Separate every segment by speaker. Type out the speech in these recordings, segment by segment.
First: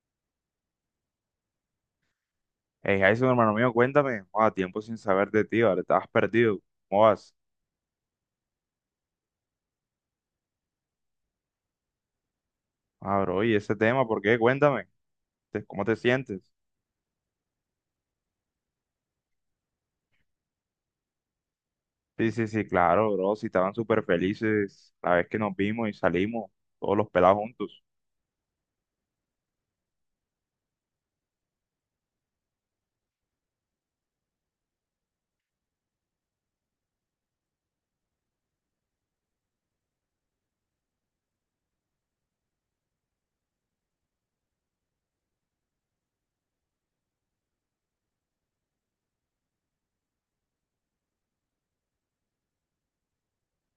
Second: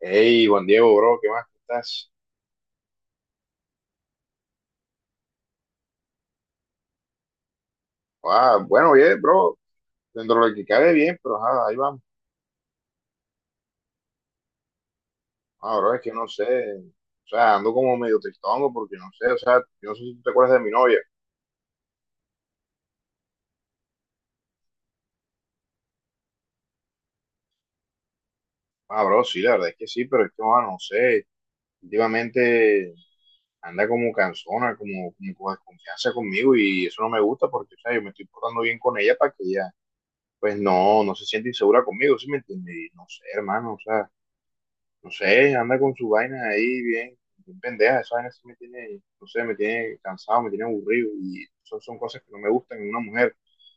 Speaker 1: Hey, Juan Diego, bro, ¿qué más? ¿Cómo estás?
Speaker 2: Hey, Jason, hermano mío, cuéntame. A tiempo sin saber de ti, ¿vale? Estabas perdido. ¿Cómo vas?
Speaker 1: Ah, bueno, bien, bro, dentro de lo que cabe bien, pero ajá, ahí vamos.
Speaker 2: Ah, bro, ¿y ese tema? ¿Por qué? Cuéntame.
Speaker 1: Ah,
Speaker 2: ¿Cómo
Speaker 1: bro,
Speaker 2: te
Speaker 1: es que no
Speaker 2: sientes?
Speaker 1: sé, o sea, ando como medio tristongo porque no sé, o sea, yo no sé si tú te acuerdas de mi novia.
Speaker 2: Sí, sí, sí, claro, bro. Si estaban súper felices la vez que nos vimos y salimos, todos los pelados juntos.
Speaker 1: Ah, bro, sí, la verdad es que sí, pero es que, ah, no sé, últimamente anda como cansona, como con desconfianza conmigo y eso no me gusta porque, o sea, yo me estoy portando bien con ella para que ella, pues no, no se siente insegura conmigo, ¿sí me entiendes? Y no sé, hermano, o sea. No sé, anda con su vaina ahí bien, bien pendeja. Esa vaina sí me tiene, no sé, me tiene cansado, me tiene aburrido. Y son cosas que no me gustan en una mujer.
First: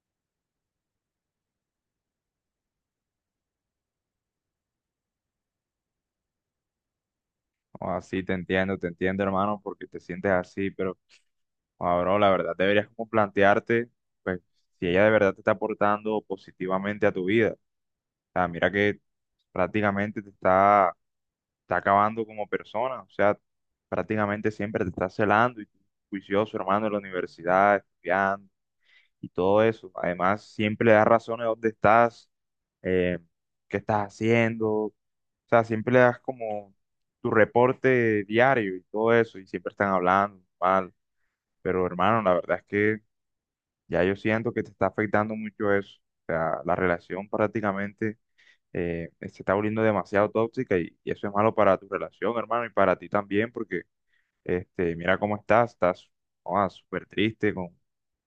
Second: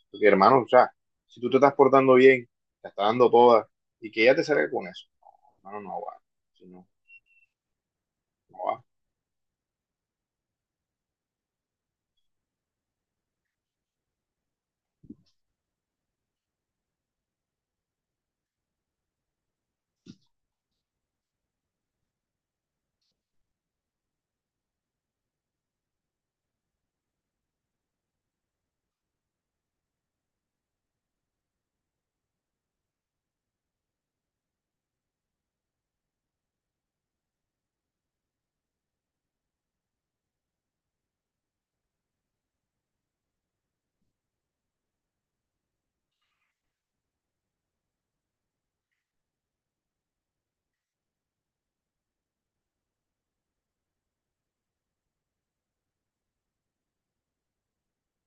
Speaker 1: Porque, hermano, o sea, si tú te estás portando bien, te estás dando toda, y que ella te salga con eso. No, hermano, no va. Sí, no,
Speaker 2: Así
Speaker 1: no va.
Speaker 2: te entiendo, hermano, porque te sientes así, pero, ah, bro, la verdad deberías como plantearte, pues, si ella de verdad te está aportando positivamente a tu vida. O sea, mira que prácticamente te está está acabando como persona, o sea, prácticamente siempre te está celando y tú, juicioso, hermano, en la universidad, estudiando y todo eso. Además, siempre le das razones de dónde estás, eh, qué estás haciendo, o sea, siempre le das como tu reporte diario y todo eso, y siempre están hablando mal. Pero hermano, la verdad es que ya yo siento que te está afectando mucho eso. O sea, la relación prácticamente se está volviendo demasiado tóxica y eso es malo para tu relación, hermano, y para ti también, porque este, mira cómo estás, estás joda, súper triste,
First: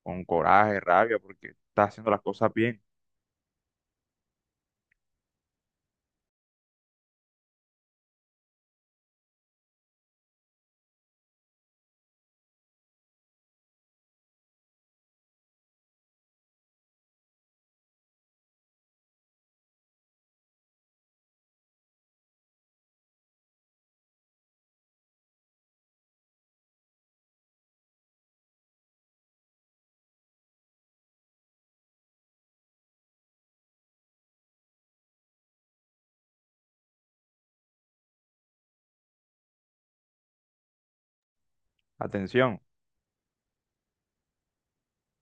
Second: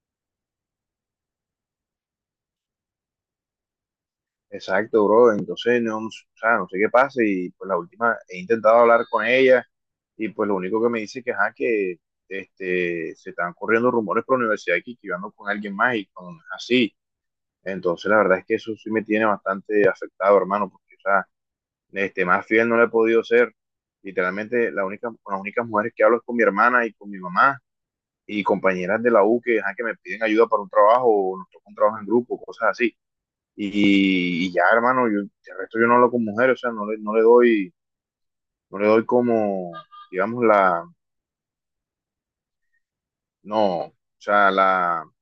Speaker 2: con coraje, rabia, porque estás haciendo las cosas bien.
Speaker 1: Exacto, bro. Entonces, no, o sea, no sé qué pasa. Y pues la última, he intentado hablar con ella y pues lo único que me dice que, ajá, que se están corriendo rumores por la universidad aquí, que yo ando con alguien más y cuando no es así. Entonces, la verdad es que eso sí me tiene bastante afectado, hermano, porque, o sea, más fiel no le he podido ser. Literalmente, con las únicas mujeres que hablo es con mi hermana y con mi mamá y compañeras de la U que, ajá, que me piden ayuda para un trabajo o nos toca un trabajo en grupo, cosas así. Y ya, hermano, el resto yo no hablo con mujeres, o sea, no le doy como, digamos, la,
Speaker 2: Atención,
Speaker 1: no, o sea, la, o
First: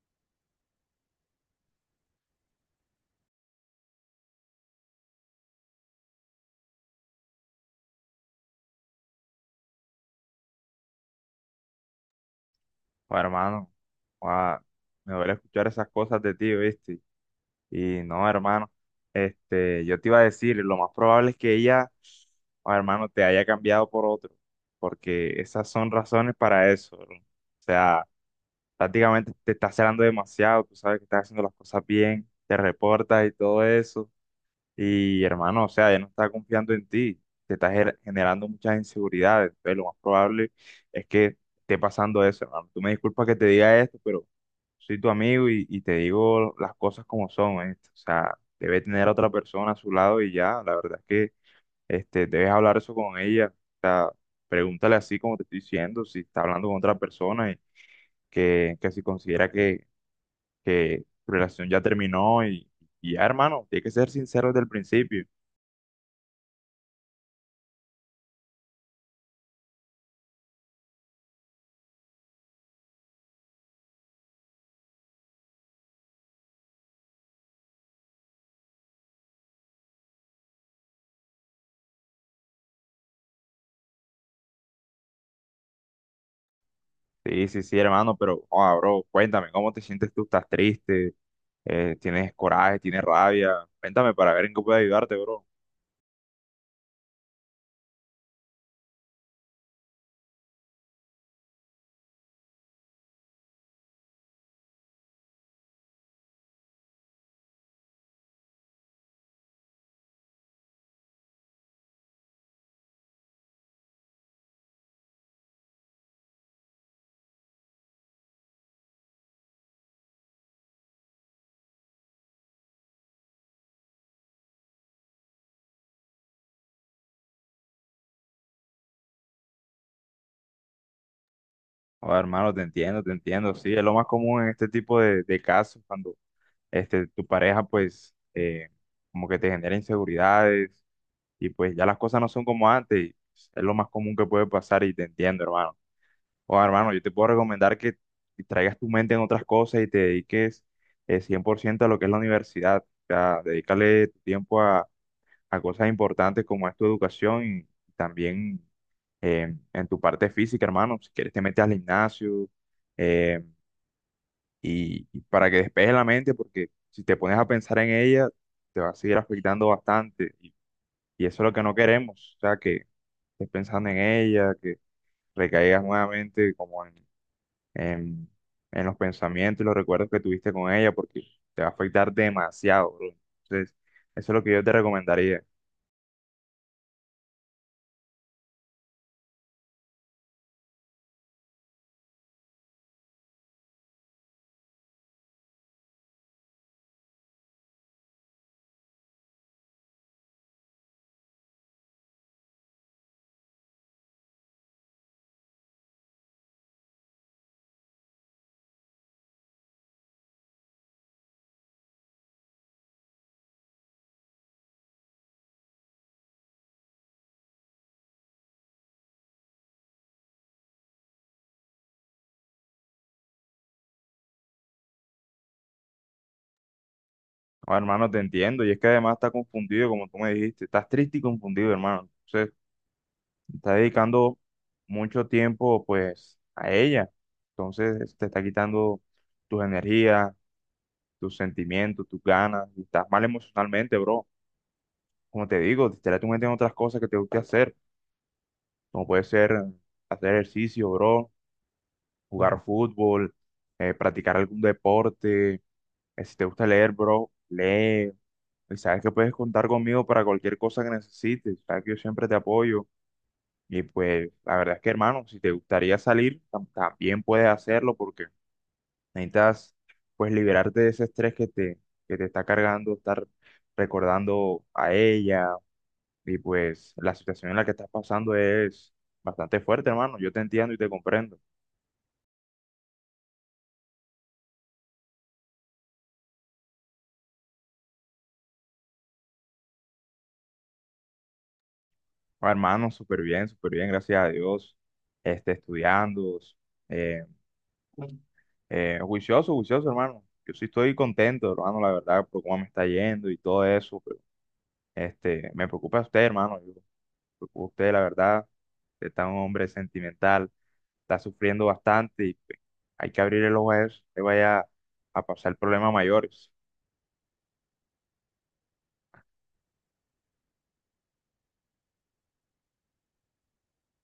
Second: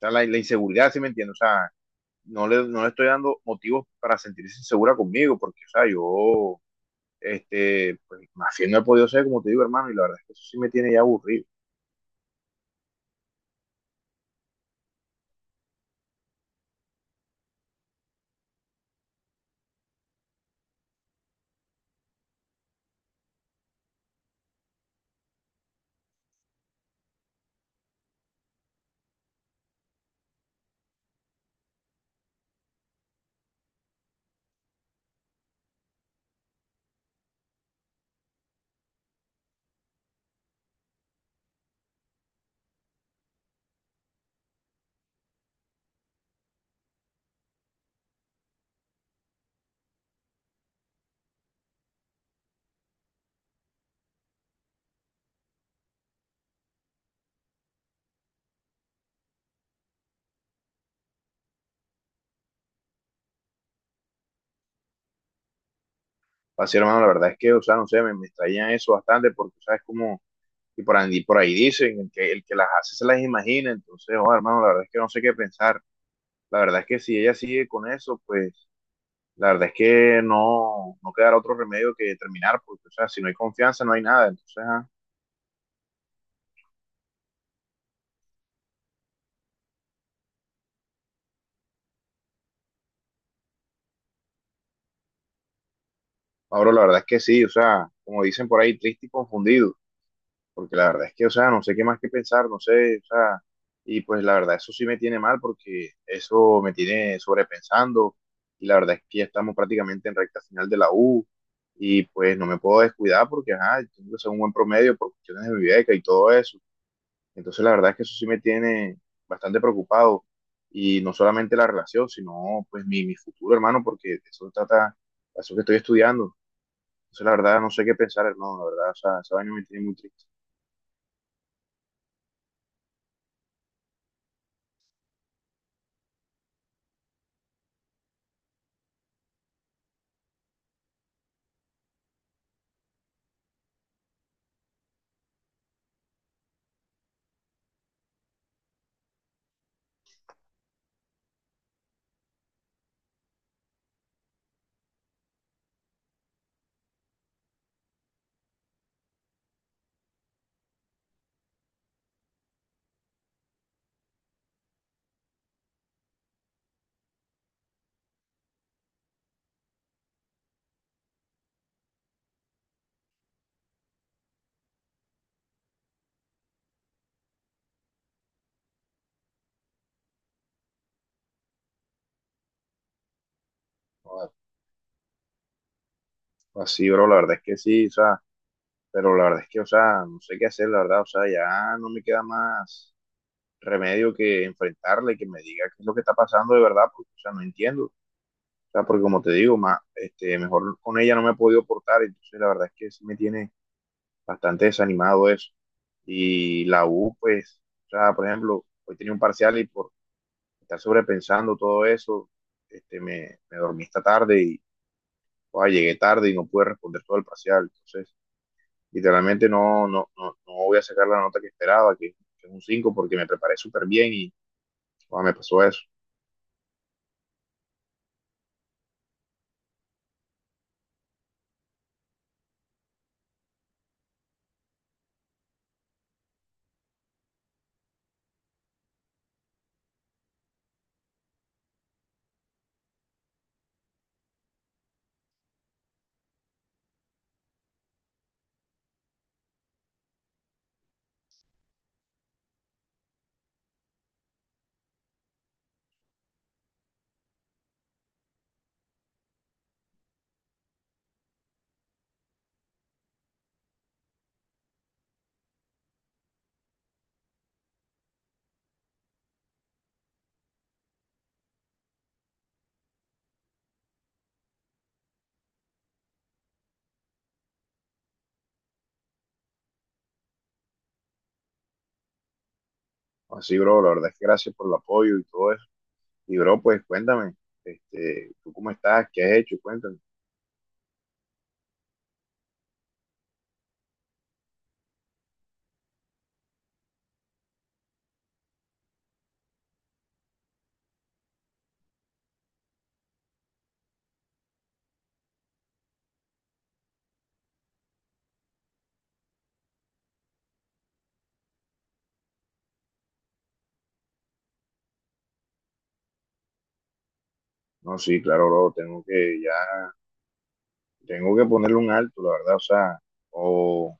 Speaker 1: sea, la inseguridad, ¿sí me entiendes? O sea, no le estoy dando motivos para sentirse insegura conmigo, porque, o sea, pues más fiel no he podido ser, como te digo, hermano, y la verdad es que eso sí me tiene ya aburrido.
Speaker 2: joda, hermano, joda, me duele escuchar esas cosas de ti, ¿viste? Y no, hermano, este, yo te iba a decir, lo más probable es que ella, joda, hermano, te haya cambiado por otro, porque esas son razones para eso, bro. O sea, prácticamente te estás celando demasiado, tú sabes que estás haciendo las cosas bien, te reportas y todo eso. Y hermano, o sea, ya no está confiando en ti, te estás generando muchas inseguridades. Entonces, lo más probable es que esté pasando eso, hermano. Tú me disculpas que te diga esto, pero soy tu amigo y te digo las cosas como son, ¿eh? O sea, debe tener a otra persona a su lado y ya, la verdad es que este, debes hablar eso con ella. O sea, pregúntale así como te estoy diciendo, si está hablando con otra persona y que, si considera que tu relación ya terminó y ya, hermano, tienes que ser sincero desde el principio.
Speaker 1: Así, hermano, la verdad es que, o sea, no sé, me extraña eso bastante porque, ¿sabes? Como, y por ahí dicen, el que las hace se las imagina, entonces, oh, hermano, la verdad es que no sé qué pensar. La verdad es que si ella sigue con eso, pues, la verdad es que no, no quedará otro remedio que terminar, porque, o sea, si no hay confianza, no hay nada. Entonces, ah,
Speaker 2: Sí, sí, sí, hermano, pero, ah, bro, cuéntame, ¿cómo te sientes tú? ¿Estás triste? ¿Tienes coraje? ¿Tienes rabia? Cuéntame para ver en qué puedo ayudarte, bro.
Speaker 1: Pablo, la verdad es que sí, o sea, como dicen por ahí, triste y confundido. Porque la verdad es que, o sea, no sé qué más que pensar, no sé, o sea, y pues la verdad eso sí me tiene mal porque eso me tiene sobrepensando y la verdad es que ya estamos prácticamente en recta final de la U y pues no me puedo descuidar porque, ajá, tengo que hacer un buen promedio por cuestiones de mi beca y todo eso. Entonces la verdad es que eso sí me tiene bastante preocupado y no solamente la relación, sino pues mi futuro, hermano, porque de eso trata, de eso que estoy estudiando. Entonces la verdad no sé qué pensar, hermano, la verdad, o sea, ese año me tiene muy triste.
Speaker 2: Ah, hermano, te entiendo, te entiendo. Sí, es lo más común en este tipo de casos, cuando este, tu pareja, pues, como que te genera inseguridades y pues ya las cosas no son como antes. Pues, es lo más común que puede pasar y te entiendo, hermano. O hermano, yo te puedo recomendar que traigas tu mente en otras cosas y te dediques 100% a lo que es la universidad. O sea, dedícale tu tiempo a cosas importantes como es tu educación y también en tu parte física, hermano. Si quieres te metes al gimnasio, eh, y para que despejes la mente, porque si te pones a pensar en ella, te va a seguir afectando bastante. Y eso es lo que no queremos. O sea, que estés pensando en ella, que recaigas nuevamente como en en, en los pensamientos y los recuerdos que tuviste con ella, porque te va a afectar demasiado, bro. Entonces, eso es lo que yo te recomendaría.
Speaker 1: Así, bro, la verdad es que sí, o sea, pero la verdad es que, o sea, no sé qué hacer, la verdad, o sea, ya no me queda más remedio que enfrentarle, que me diga qué es lo que está pasando de verdad, porque, o sea, no entiendo, o sea, porque como te digo, más, mejor con ella no me he podido portar, entonces la verdad es que sí me tiene bastante desanimado eso. Y la U, pues, o sea, por ejemplo, hoy tenía un parcial y por estar sobrepensando todo eso, me dormí esta tarde y, o sea, llegué tarde y no pude responder todo el parcial, entonces literalmente no, no, no, no voy a sacar la nota que esperaba, que es un 5 porque me preparé súper bien y ah, me pasó eso.
Speaker 2: Ahora, hermano, te entiendo, y es que además está confundido, como tú me dijiste, estás triste y confundido, hermano. Entonces, está dedicando mucho tiempo, pues, a ella. Entonces, te está quitando tus energías, tus sentimientos, tus ganas, y estás mal emocionalmente, bro. Como te digo, distrae tu mente en otras cosas que te guste hacer, como puede ser hacer ejercicio, bro, jugar fútbol, practicar algún deporte. Eh, si te gusta leer, bro, lee. Y sabes que puedes contar conmigo para cualquier cosa que necesites. Sabes que yo siempre te apoyo. Y pues la verdad es que, hermano, si te gustaría salir, también puedes hacerlo porque necesitas pues liberarte de ese estrés que te está cargando, estar recordando a ella. Y pues la situación en la que estás pasando es bastante fuerte, hermano. Yo te entiendo y te comprendo.
Speaker 1: Así, bro, la verdad es que gracias por el apoyo y todo eso. Y, bro, pues cuéntame, ¿tú cómo estás? ¿Qué has hecho? Cuéntame.
Speaker 2: Oh, hermano, súper bien, gracias a Dios. Este, estudiando, eh, juicioso, juicioso, hermano. Yo sí estoy contento, hermano, la verdad, por cómo me está yendo y todo eso, pero este, me preocupa usted, hermano. Yo, me preocupa usted, la verdad. Usted está un hombre sentimental, está sufriendo bastante y pues, hay que abrir el ojo a eso, le vaya a pasar problemas mayores.
Speaker 1: No, sí, claro, bro, tengo que ponerle un alto, la verdad, o sea, o,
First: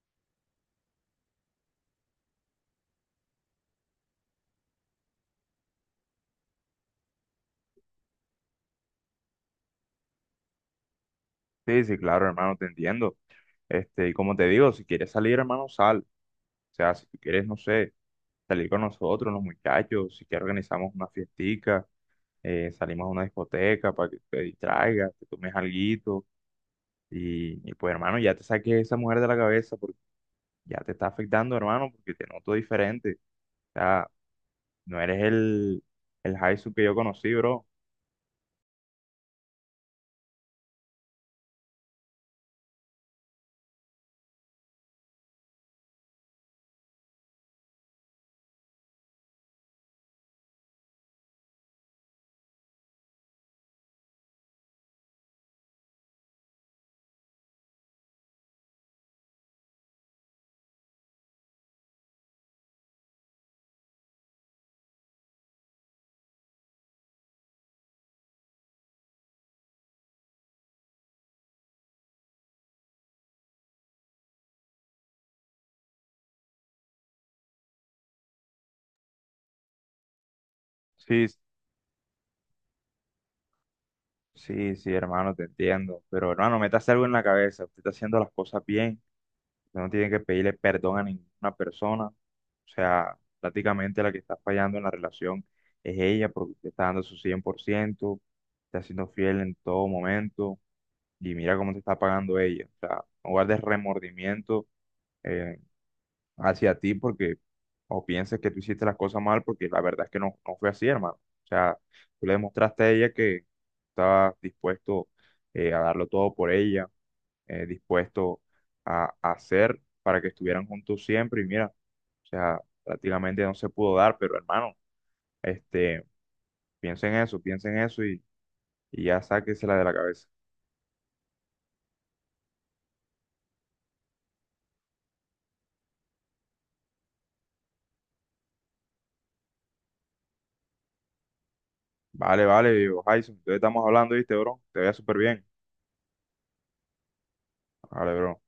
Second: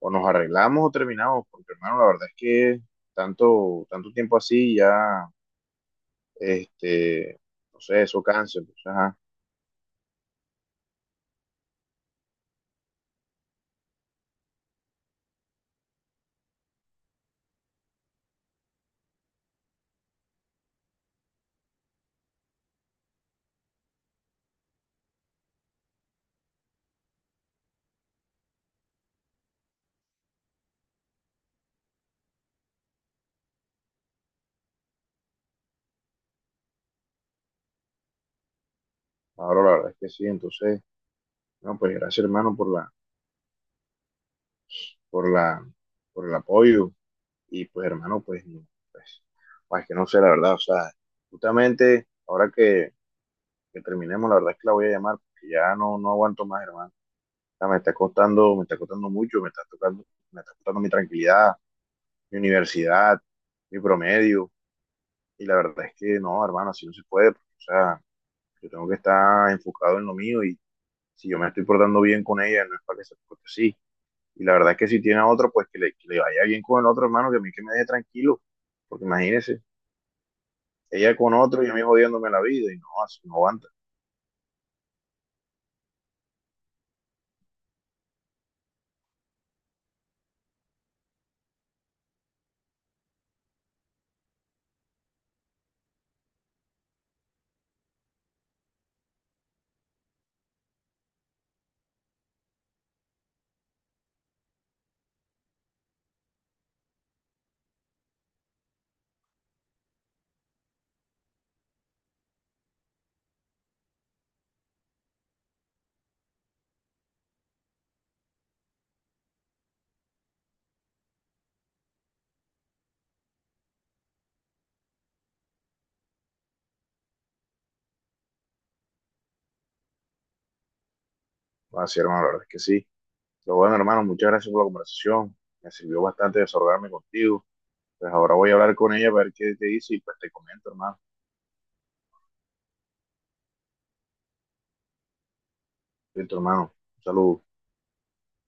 Speaker 1: o nos arreglamos o terminamos, porque, hermano, la verdad es que tanto tiempo así ya, este, no sé, eso cansa, entonces, ajá,
Speaker 2: Sí, sí, claro, hermano, te entiendo. Este, y como te digo, si quieres salir, hermano, sal. O sea, si tú quieres, no sé. Salir con nosotros, los muchachos, si quieres organizamos una fiestica, salimos a una discoteca para que te distraigas, te tomes alguito y pues hermano, ya te saques esa mujer de la cabeza porque ya te está afectando hermano, porque te noto diferente, o sea, no eres el Jaisu que yo conocí, bro.
Speaker 1: ahora la verdad es que sí, entonces, no, pues gracias, hermano, por la, por el apoyo. Y pues, hermano, pues, no, pues, pues, que no sé, la verdad, o sea, justamente ahora que terminemos, la verdad es que la voy a llamar, porque ya no, no aguanto más, hermano. O sea, me está costando mucho, me está tocando, me está costando mi tranquilidad, mi universidad, mi promedio. Y la verdad es que no, hermano, así no se puede. Porque, o sea, yo tengo que estar enfocado en lo mío y si yo me estoy portando bien con ella, no es para que se porte así. Y la verdad es que si tiene a otro, pues que le vaya bien con el otro hermano, que a mí que me deje tranquilo. Porque imagínese, ella
Speaker 2: Sí,
Speaker 1: con otro y a mí jodiéndome la vida y no, así no aguanta.
Speaker 2: sí, sí, hermano, te entiendo, pero hermano, métase algo en la cabeza, usted está haciendo las cosas bien. Usted no tiene que pedirle perdón a ninguna persona. O sea, prácticamente la que está fallando en la relación es ella porque usted está dando su 100%, está siendo fiel en todo momento y mira cómo te está pagando ella. O sea, no guardes remordimiento, eh, hacia ti porque o pienses que tú hiciste las cosas mal porque la verdad es que no, no fue así, hermano. O sea, tú le demostraste a ella que estabas dispuesto, a darlo todo por ella, dispuesto a hacer para que estuvieran juntos siempre. Y mira, o sea, prácticamente no se pudo dar, pero hermano, este, piensen eso y ya sáquensela de la cabeza.
Speaker 1: No, así, hermano, la verdad es que sí. Pero bueno, hermano, muchas gracias por la conversación. Me sirvió bastante desahogarme contigo. Pues ahora voy a hablar con ella, a ver qué te dice y pues te comento, hermano.
Speaker 2: Vale, vale, viejo Jason, entonces estamos hablando, ¿viste, bro? Te vea súper bien.
Speaker 1: Listo, hermano. Un saludo.
Speaker 2: Vale, bro.